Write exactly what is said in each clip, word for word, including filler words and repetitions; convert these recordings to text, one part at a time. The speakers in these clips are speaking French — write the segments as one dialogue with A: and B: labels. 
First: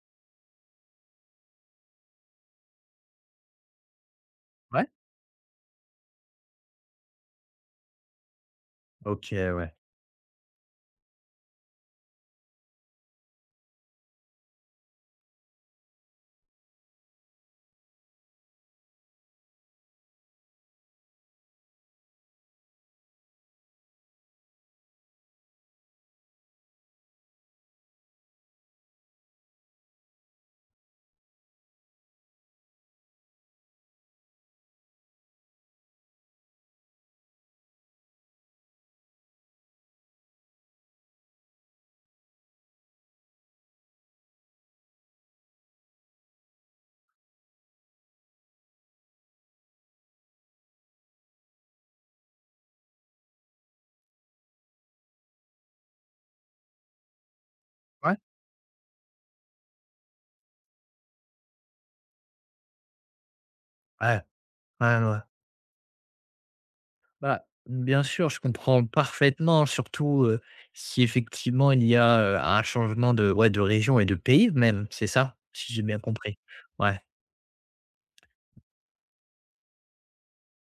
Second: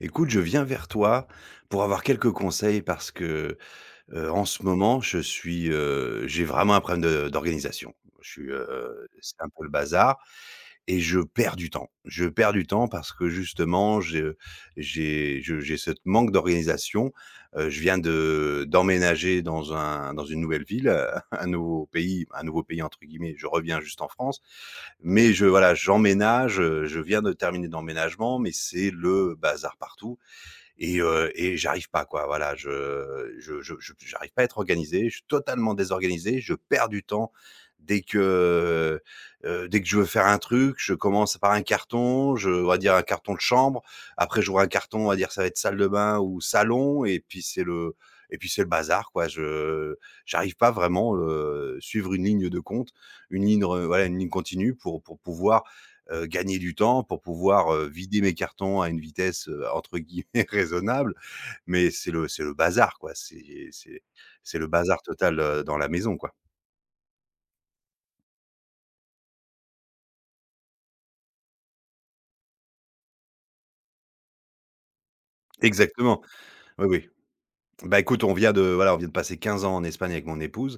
A: Écoute, je viens vers toi pour avoir quelques conseils parce que, heu, en ce
B: Ouais.
A: moment, je suis, heu, j'ai vraiment un problème de d'organisation. Je suis, heu,
B: OK,
A: c'est un peu le
B: ouais.
A: bazar et je perds du temps. Je perds du temps parce que justement, j'ai, j'ai je j'ai ce manque d'organisation. Heu, je viens de d'emménager dans un dans une nouvelle ville, heu, un nouveau pays, un «nouveau pays» entre guillemets, je reviens juste en France, mais je voilà, j'emménage, heu, je viens de terminer d'emménagement, mais c'est le bazar partout et heu et j'arrive pas quoi, voilà, je je je je j'arrive pas à être organisé, je suis totalement désorganisé, je perds du temps. Dès que, heu, dès que je veux faire un truc, je commence par un carton, je on va dire un carton de chambre, après j'ouvre un carton, on va dire ça va être salle de bain ou salon et puis c'est le et puis c'est le bazar quoi. Je j'arrive pas vraiment, heu, suivre une ligne de compte, une ligne re voilà, une ligne continue pour pour pouvoir, heu, gagner du temps pour pouvoir, heu,
B: Ouais.
A: vider mes cartons à une vitesse, heu, entre guillemets «raisonnable», mais c'est le c'est le bazar quoi, c'est c'est
B: Ouais,
A: c'est le
B: ouais,
A: bazar
B: ouais.
A: total, heu, dans la maison quoi.
B: Bah, bien sûr, je comprends parfaitement, surtout, heu, si effectivement il y a, heu, un changement de ouais, de région et de pays même, c'est ça? Si j'ai bien
A: Exactement,
B: compris?
A: oui,
B: Ouais,
A: oui. Bah, écoute, on vient de voilà, on vient de passer quinze ans en Espagne avec mon épouse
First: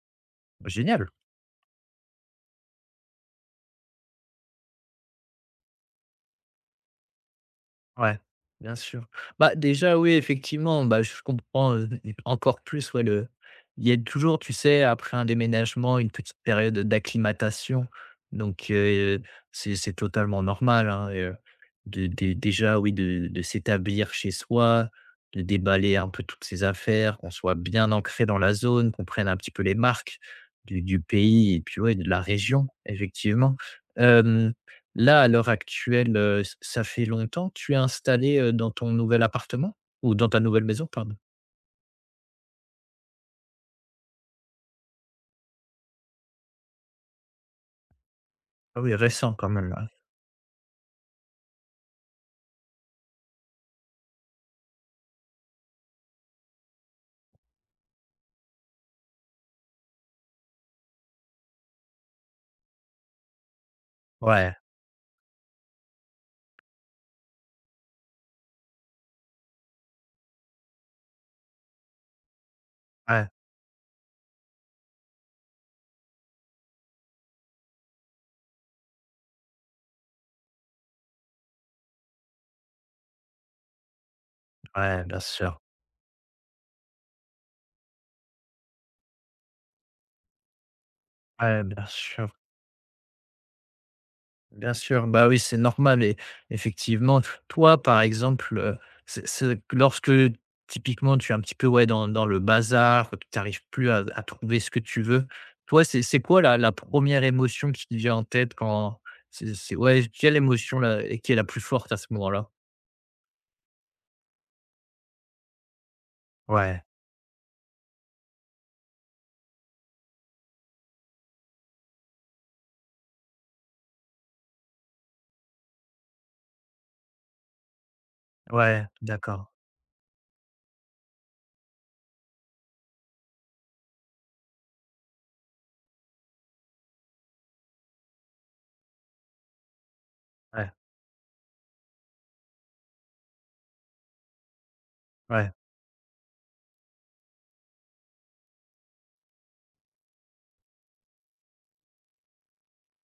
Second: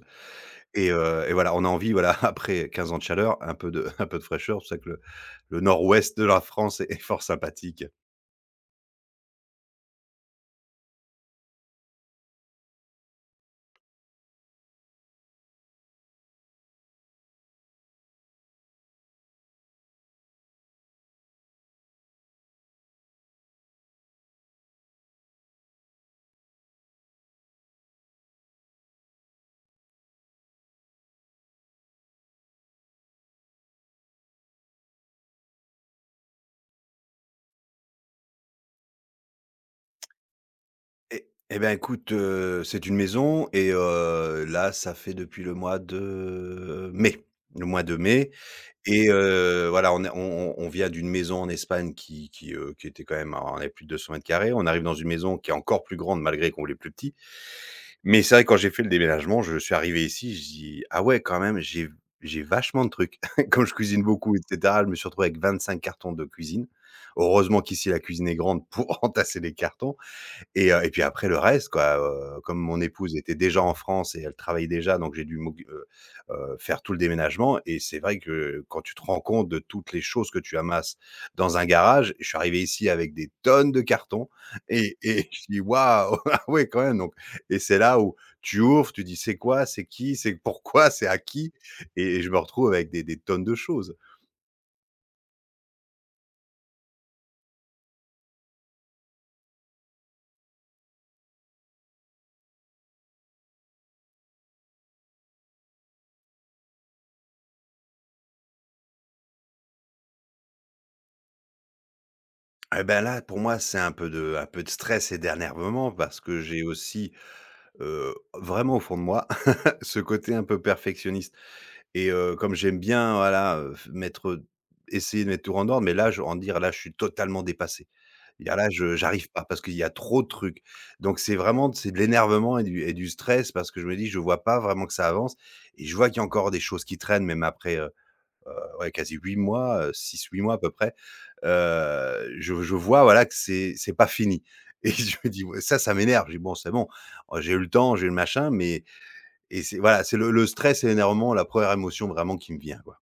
A: et
B: génial.
A: heu et voilà, on a envie, voilà, après quinze ans de chaleur, un peu de un peu de fraîcheur, c'est pour ça que le le nord-ouest de la France est est fort sympathique.
B: Ouais, bien sûr. Bah, déjà, oui, effectivement, bah, je comprends, heu, encore plus, ouais, le il y a toujours, tu sais, après un déménagement, une petite période d'acclimatation. Donc, heu, c'est c'est totalement normal, hein, et heu, de dé déjà, oui, de de s'établir chez soi, de déballer un peu toutes ses affaires, qu'on soit bien ancré dans la zone, qu'on prenne un petit peu les marques du du pays et puis, ouais, de la région, effectivement. Là, à l'heure actuelle, heu, ça fait longtemps que tu es installé, heu, dans ton nouvel appartement? Ou dans ta nouvelle maison, pardon?
A: Et eh ben, écoute, heu, c'est une maison et heu, là, ça fait depuis le mois de mai. Le mois de mai.
B: Ah oui,
A: Et
B: récent quand
A: heu,
B: même, là.
A: voilà, on est on on vient d'une maison en Espagne qui qui, heu, qui était quand même, on avait plus de deux cents mètres carrés. On arrive dans une maison qui est encore plus grande malgré qu'on voulait plus petit. Mais c'est vrai que quand j'ai fait le déménagement, je suis arrivé ici, je dis: «Ah ouais quand même j'ai j'ai vachement de trucs». Comme je cuisine beaucoup et
B: Ouais,
A: cetera, je me suis retrouvé avec vingt-cinq cartons de cuisine. Heureusement qu'ici la cuisine est grande pour entasser les cartons. Et heu et puis après le reste quoi, heu, comme mon épouse
B: ouais,
A: était déjà en France et elle travaillait déjà, donc j'ai dû m'occu heu heu, faire tout le déménagement et c'est vrai que quand tu te rends compte de toutes les choses que tu amasses dans un garage, je suis arrivé ici avec des tonnes de cartons et
B: ouais, bien
A: et je
B: sûr.
A: dis: «Waouh! Ah ouais quand même», donc et c'est là où tu ouvres, tu dis: «C'est quoi? C'est qui? C'est pourquoi? C'est à qui?»
B: Ouais, bien
A: et
B: sûr,
A: je me retrouve avec des des tonnes de choses.
B: bien sûr. Bah oui, c'est normal et effectivement, toi, par exemple, heu, c'est c'est que lorsque typiquement tu es un petit peu, ouais, dans dans le bazar, que tu n'arrives plus à à trouver ce que tu veux, toi, c'est c'est quoi la la première émotion qui te vient en tête quand c'est c'est ouais, quelle émotion là, qui est la plus forte à ce moment-là?
A: Eh ben là, pour moi, c'est un peu de un peu de stress et d'énervement parce que j'ai
B: Ouais.
A: aussi, heu, vraiment au fond de moi ce côté un peu perfectionniste et heu, comme j'aime bien, voilà, heu, f mettre, essayer de mettre tout en ordre, mais là, je en dire là, je suis totalement dépassé. Il y a Là,
B: Ouais,
A: je j'arrive pas
B: d'accord.
A: parce qu'il y a trop de trucs. Donc c'est vraiment, c'est de l'énervement et du et du stress parce que je me dis: «Je vois pas vraiment que ça avance», et je vois qu'il y a encore des choses qui traînent même après, heu heu, ouais, quasi huit mois, heu, six huit mois à peu
B: Ouais,
A: près. Heu, je je vois, voilà, que c'est c'est pas fini et je me dis:
B: ouais,
A: «Ouais, ça, ça m'énerve». Je dis: «Bon, c'est bon, j'ai eu le temps, j'ai eu le machin», mais et c'est voilà, c'est le le stress et l'énervement, la première émotion vraiment qui me vient, quoi.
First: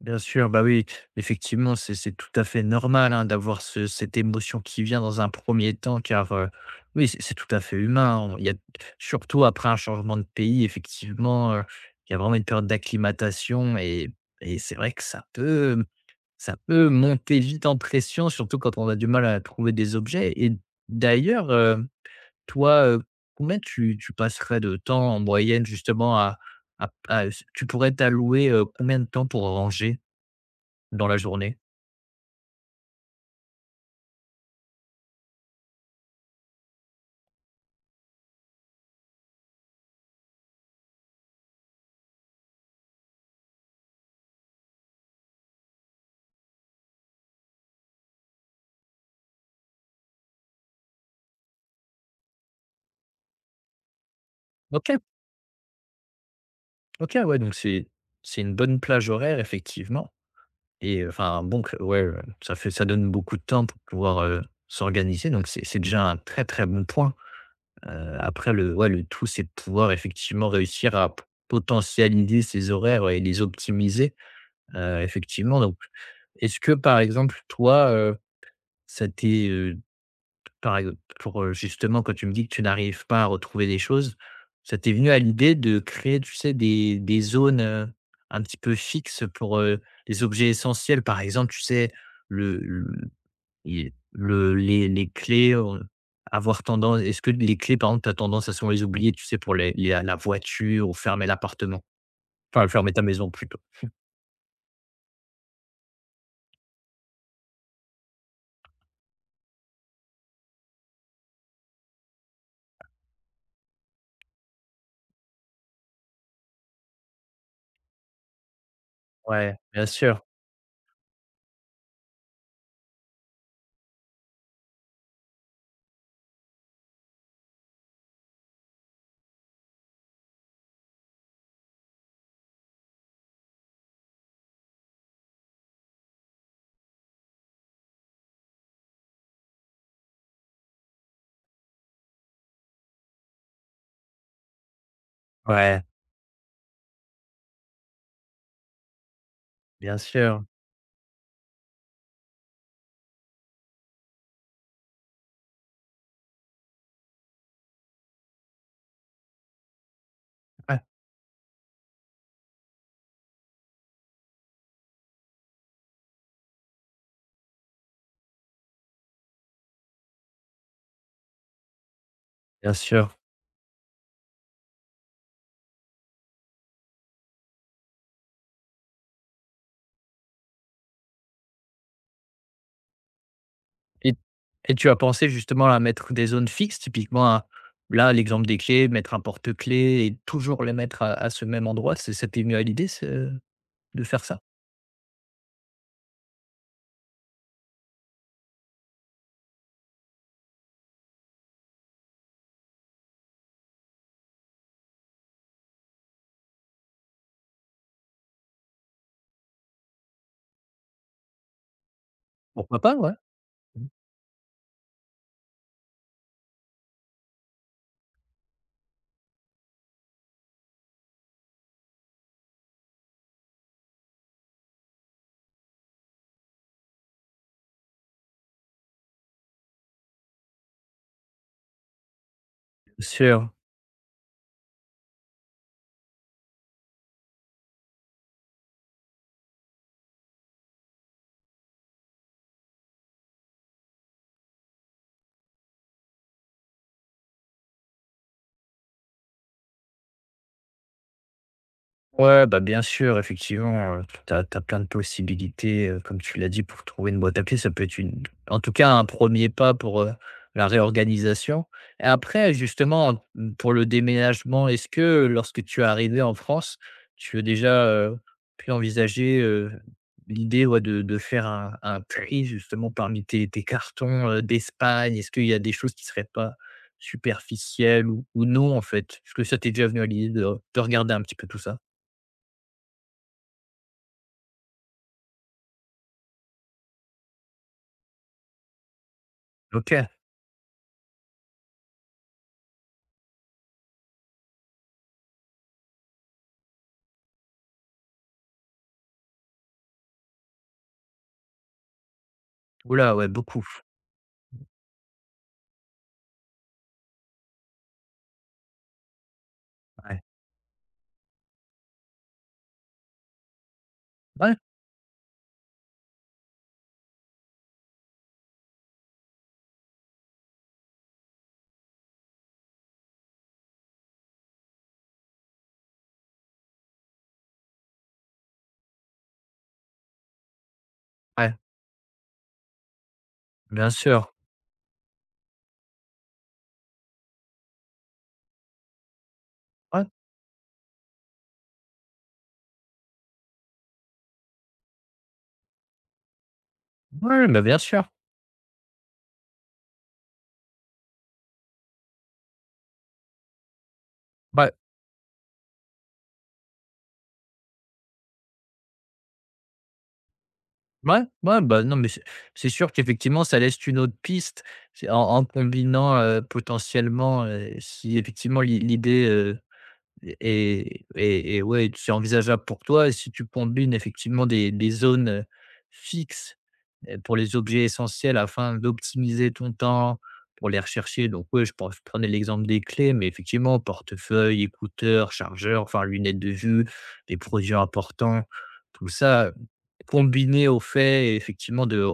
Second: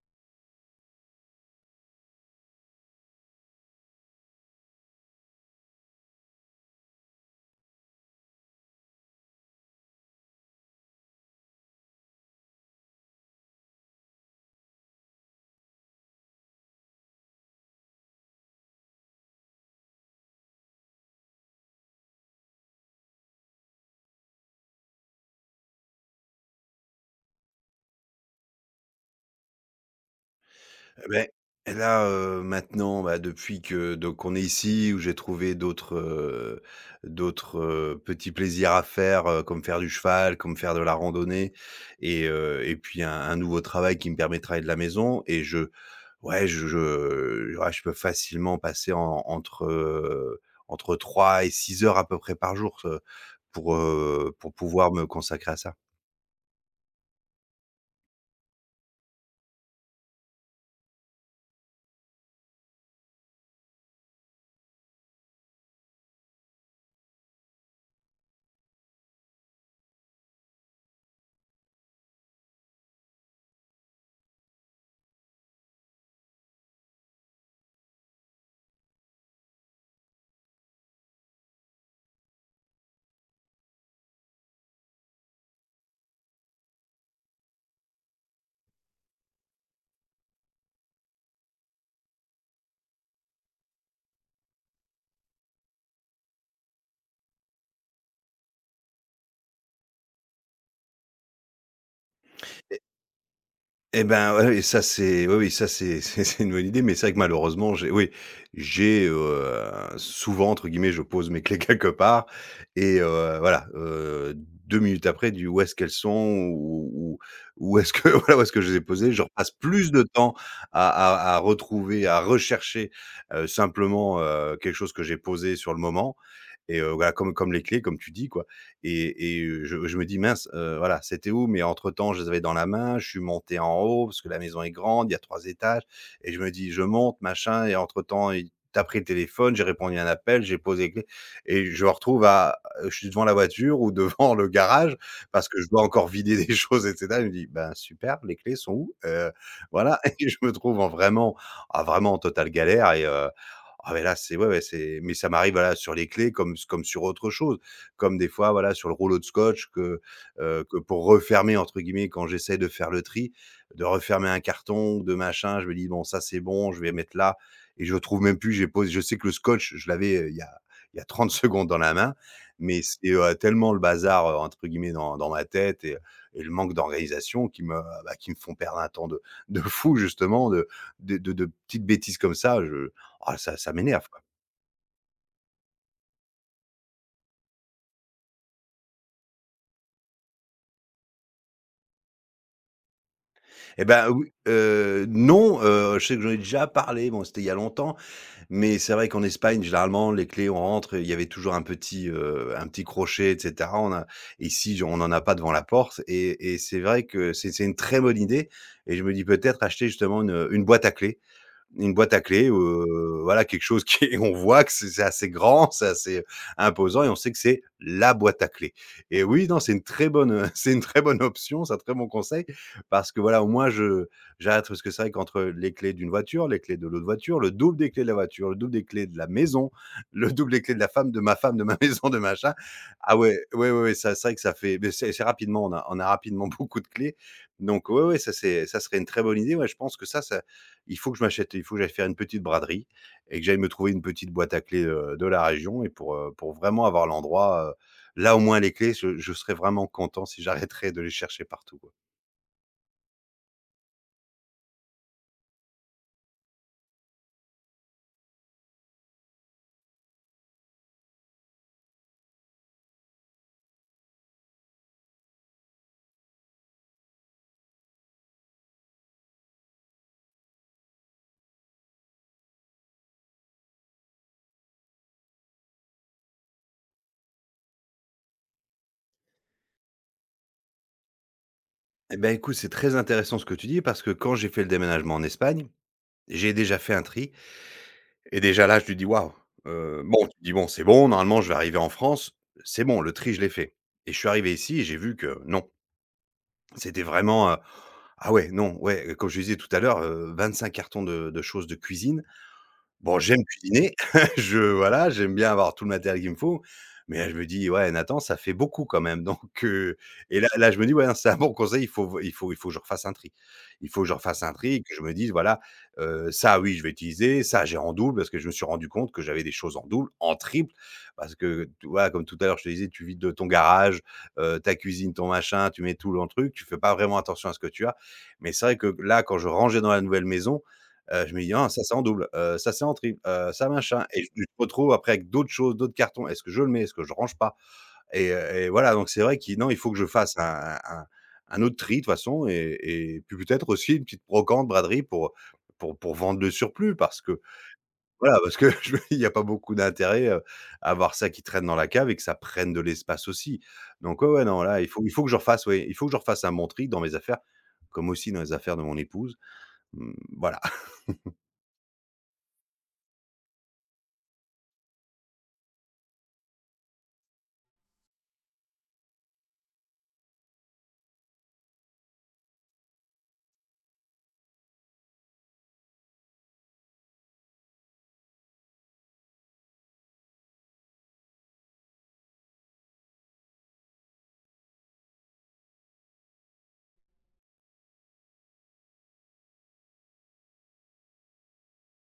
B: bien sûr. Bah oui, effectivement, c'est c'est tout à fait normal hein, d'avoir ce, cette émotion qui vient dans un premier temps, car euh, oui, c'est c'est tout à fait humain. On- Il y a, surtout après un changement de pays, effectivement, euh, il y a vraiment une période d'acclimatation et, et c'est vrai que ça peut, ça peut monter vite en pression, surtout quand on a du mal à trouver des objets. Et d'ailleurs, toi, heu, combien tu tu passerais de temps en moyenne justement à à à tu pourrais t'allouer, heu, combien de temps pour ranger dans
A: Et
B: la
A: beh,
B: journée?
A: et là, heu, maintenant, bah, depuis que donc on est ici où j'ai trouvé d'autres, heu, d'autres, heu, petits plaisirs à faire, heu, comme faire du cheval, comme faire de la randonnée, et heu et puis un un nouveau travail qui me permet de travailler de la maison et je ouais, je je ouais, je peux facilement passer en entre, heu, entre trois et six heures à peu près par jour, heu, pour, heu, pour
B: OK,
A: pouvoir me consacrer à ça.
B: OK, ouais, donc c'est c'est une bonne plage horaire effectivement et heu, enfin bon que ouais, heu, ça fait ça donne beaucoup de temps pour pouvoir, heu, s'organiser donc c'est c'est déjà un très, très bon point. Heu, après le ouais, le tout, c'est de pouvoir effectivement réussir à p potentialiser ses horaires et les optimiser, heu, effectivement donc est-ce que par exemple toi, ça t'est, heu, par exemple pour, heu, justement quand tu me dis que tu n'arrives pas à retrouver des choses, ça t'est venu à l'idée de créer, tu sais, des des zones, heu, un petit peu fixes pour, heu, les objets essentiels? Par exemple, tu sais, le le i le les les clés, heu, avoir tendance. Est-ce que les clés, par exemple, tu as tendance à souvent les oublier, tu sais, pour les la la voiture ou fermer l'appartement? Enfin, fermer ta maison plutôt.
A: Eh ben, ouais, oui, ça c'est oui, oui, ça c'est c'est c'est une bonne idée, mais c'est vrai que malheureusement, j'ai oui, j'ai, heu, souvent entre guillemets, je pose mes clés quelque part et heu, voilà, heu, deux minutes après du: «Où est-ce qu'elles sont? Ou où où est-ce que voilà, où est-ce que je les ai posées?» Je repasse
B: Ouais, bien
A: plus de
B: sûr.
A: temps à à à retrouver, à rechercher, heu, simplement, heu, quelque chose que j'ai posé sur le moment et heu, voilà, comme comme les clés, comme tu dis, quoi. Et et heu, je je me dis: «Mince, heu, voilà, c'était où?» Mais entre-temps, je les avais dans la main, je suis monté en haut parce que la maison est grande, il y a trois étages et je me dis: «Je monte, machin», et entre-temps, il tu pris le téléphone, j'ai répondu à un appel, j'ai posé les clés et je me retrouve à je suis devant la voiture ou devant le garage parce que je
B: Ouais,
A: dois encore vider des choses et cetera. Je me dit: «Ben, super, les clés sont où?» Heu,
B: bien
A: voilà. Et je
B: sûr.
A: me trouve en vraiment ah, vraiment en totale galère et heu ah mais là, c'est ouais, ouais, c'est mais ça m'arrive, voilà, sur les clés comme comme sur autre chose. Comme des fois, voilà, sur le rouleau de scotch que, heu, que
B: Ouais,
A: pour refermer, entre guillemets, quand j'essaie de faire le tri, de refermer un carton ou de machin, je me dis: «Bon, ça, c'est bon, je vais mettre là», et je trouve même plus, j'ai posé, je sais que le scotch, je l'avais, heu, il y a il y a trente secondes dans la main,
B: bien
A: mais c'est,
B: sûr.
A: heu, tellement le «bazar», heu, entre guillemets, dans dans ma tête et et le manque d'organisation qui me, bah, qui me font perdre un temps de de fou justement, de de de de petites bêtises comme ça, je ah ça ça m'énerve
B: Et
A: quoi.
B: et tu as pensé justement à mettre des zones fixes, typiquement à là, l'exemple des clés, mettre un porte-clés et toujours les mettre à à ce même endroit, c'est ça t'est venu à l'idée ce
A: Eh
B: de
A: ben
B: faire
A: oui,
B: ça?
A: heu, non, heu, je sais que j'en ai déjà parlé, bon, c'était il y a longtemps, mais c'est vrai qu'en Espagne, généralement, les clés, on rentre, il y avait toujours un petit, heu, un petit crochet et cetera. On a ici, on en a pas devant la porte et et c'est vrai que c'est c'est une très bonne idée et je me dis peut-être acheter justement une, une boîte à clés. Une boîte à clés,
B: Pourquoi pas, ouais.
A: heu, voilà quelque chose
B: Mmh.
A: qui est on voit que c'est c'est assez grand, c'est assez imposant et on sait que c'est la boîte à clés. Et oui, non, c'est une très bonne, heu, c'est une très bonne option, c'est un très bon conseil parce que voilà, au moins je j'arrête parce que c'est vrai qu'entre les clés d'une voiture, les clés de l'autre voiture, le double des clés de la voiture, le double des clés de la maison, le double des clés de la femme de ma femme, de ma maison, de machin.
B: Bien
A: Ah ouais,
B: sûr,
A: ouais, ouais, ouais, ça c'est vrai que ça fait beh, c'est c'est rapidement, on a on a rapidement beaucoup de clés, donc ouais, ouais, ça c'est ça serait une très bonne idée. Ouais, je pense que ça ça il faut que je m'achète il faut que j'aille faire une petite braderie et que j'aille me trouver une petite boîte à clés, heu, de la région et pour, heu, pour vraiment avoir l'endroit, heu, là, au moins les clés, je je serais vraiment content si j'arrêterais de les chercher partout, quoi.
B: ouais, bah, bien sûr, effectivement, heu, tu as plein de possibilités, heu, comme tu l'as dit, pour trouver une boîte à pied, ça peut être une en tout cas, un premier pas pour, heu, la réorganisation et après, justement, mmh, pour le déménagement, est-ce que lorsque tu es arrivé en France, tu as déjà, heu, pu envisager, heu, l'idée, ouais, de de faire un un tri justement parmi tes tes cartons, heu, d'Espagne? Est-ce qu'il y a des choses qui ne seraient pas superficielles ou ou non, en fait? Est-ce que ça t'est déjà venu à l'idée de de regarder un petit peu tout ça?
A: Et bah, écoute, c'est très intéressant ce que tu dis parce que quand j'ai fait le déménagement en Espagne, j'ai déjà fait un tri et déjà là, je lui dis: «Waouh!», heu,
B: OK.
A: bon, tu dis: «Bon, c'est bon, normalement, je vais arriver en France, c'est bon, le tri, je l'ai fait», et je suis arrivé ici et j'ai vu que non, c'était vraiment, heu, ah ouais, non, ouais, comme je disais tout à l'heure, heu, vingt-cinq cartons de de choses de cuisine.
B: Oula
A: Bon,
B: ouais,
A: j'aime
B: beaucoup.
A: cuisiner, je voilà, j'aime bien avoir tout le matériel qu'il me faut, mais là, je me dis: «Ouais, Nathan, ça fait beaucoup quand même», donc heu
B: Ouais.
A: et là là, je me dis: «Ouais, c'est un bon conseil, il faut il faut il faut que je refasse un tri». Il faut que je refasse un
B: Ouais,
A: tri et que je me dise: «Voilà, heu, ça, oui, je vais utiliser, ça, j'ai en double», parce que je me suis rendu compte que j'avais des choses en double, en triple, parce que tu vois, comme tout à l'heure, je te disais, tu vides, de ton garage, heu, ta cuisine, ton machin, tu mets tout dans le truc, tu fais pas vraiment attention à ce que tu as, mais c'est vrai que là, quand je rangeais dans la nouvelle maison, Heu, je me
B: ouais,
A: dis: «Ah, ça c'est en double, heu, ça c'est en triple, heu, ça
B: bien
A: machin», et je
B: sûr.
A: je me retrouve après avec d'autres choses, d'autres cartons. Est-ce que je le mets? Est-ce que je range pas? Et heu et voilà, donc c'est vrai qu'il non, il faut que je
B: Ouais,
A: fasse un un un autre tri de toute façon, et et puis peut-être aussi une petite brocante, braderie pour pour pour vendre le surplus, parce que
B: ouais, bah, bien sûr.
A: voilà, parce que je me dis: «Il n'y a pas beaucoup d'intérêt, heu, à avoir ça qui traîne dans la cave et que ça prenne de l'espace aussi». Donc ouais, ouais, non,
B: Ouais,
A: là, il faut il faut que je refasse, oui, il faut que je refasse un bon tri dans mes affaires, comme aussi dans les affaires de mon épouse, mmh, voilà.
B: ouais, ouais, bah, non, mais c'est c'est sûr qu'effectivement, ça laisse une autre piste. C'est en en combinant, heu, potentiellement, heu, si effectivement l'i l'idée, heu, est est est ouais, c'est envisageable pour toi et si tu combines effectivement des des zones, heu, fixes. Heu, pour les objets essentiels afin d'optimiser ton temps pour les rechercher. Donc oui, je pense je prenais l'exemple des clés, mais effectivement, portefeuille, écouteurs, chargeurs, enfin lunettes de vue, les produits importants, tout ça combiné au fait effectivement de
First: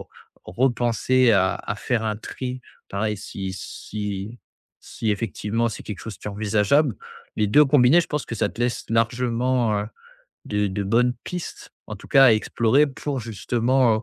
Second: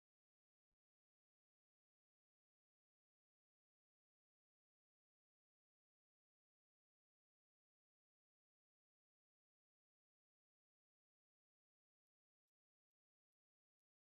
B: repenser à à faire un tri. Pareil, si si si effectivement c'est quelque chose qui est envisageable, les deux combinés, je pense que ça te laisse largement, euh, de de bonnes pistes, en tout cas à explorer pour justement, heu,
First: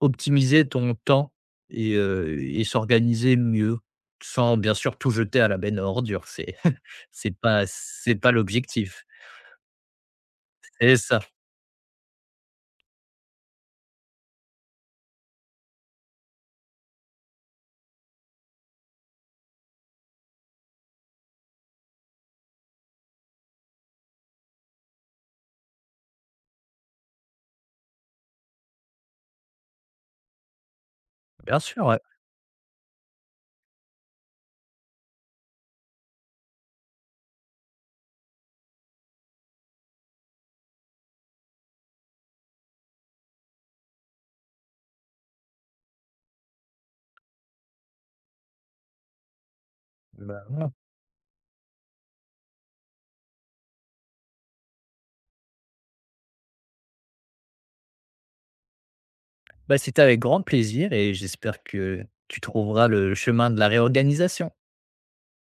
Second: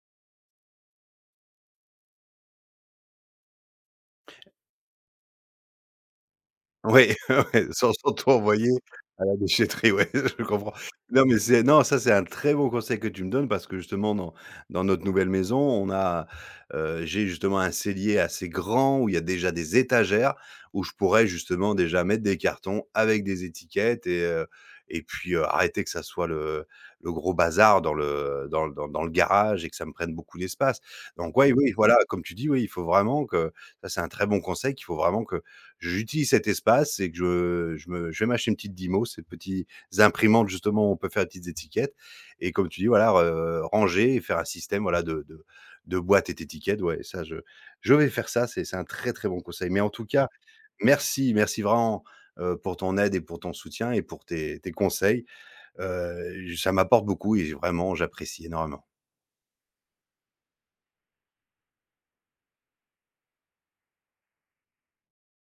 B: optimiser ton temps et heu et s'organiser mieux, sans bien sûr tout jeter à la benne à ordures. C'est
A: Oui,
B: c'est pas
A: ouais, sans sans
B: c'est
A: tout
B: pas
A: envoyer
B: l'objectif.
A: à la déchetterie, ouais, je comprends.
B: C'est ça.
A: Non, mais c'est non, ça, c'est un très bon conseil que tu me donnes parce que justement, dans dans notre nouvelle maison, on a, heu, j'ai justement un cellier assez grand où il y a déjà des étagères où je pourrais justement déjà mettre des cartons avec des étiquettes et heu et puis, heu, arrêter que ça soit le le gros bazar dans le dans le dans dans le garage et que ça me prenne beaucoup d'espace. Donc ouais,
B: Bien
A: oui,
B: sûr,
A: voilà,
B: ouais.
A: comme tu dis, oui, il faut vraiment que ça, c'est un très bon conseil qu'il faut vraiment que j'utilise cet espace et que je je me je vais m'acheter une petite Dymo, ces petites imprimantes justement où on peut faire des petites étiquettes et comme tu dis, voilà, re ranger et faire un système, voilà, de de de boîtes et d'étiquettes. Ouais, ça je je vais faire ça, c'est c'est un très, très bon conseil. Mais en tout cas,
B: Bah, voilà.
A: merci, merci vraiment, heu, pour ton aide et pour ton soutien et pour tes tes conseils. Heu, ça m'apporte beaucoup et vraiment j'apprécie énormément.
B: Bah, c'était avec grand plaisir et j'espère que tu trouveras le chemin de la réorganisation.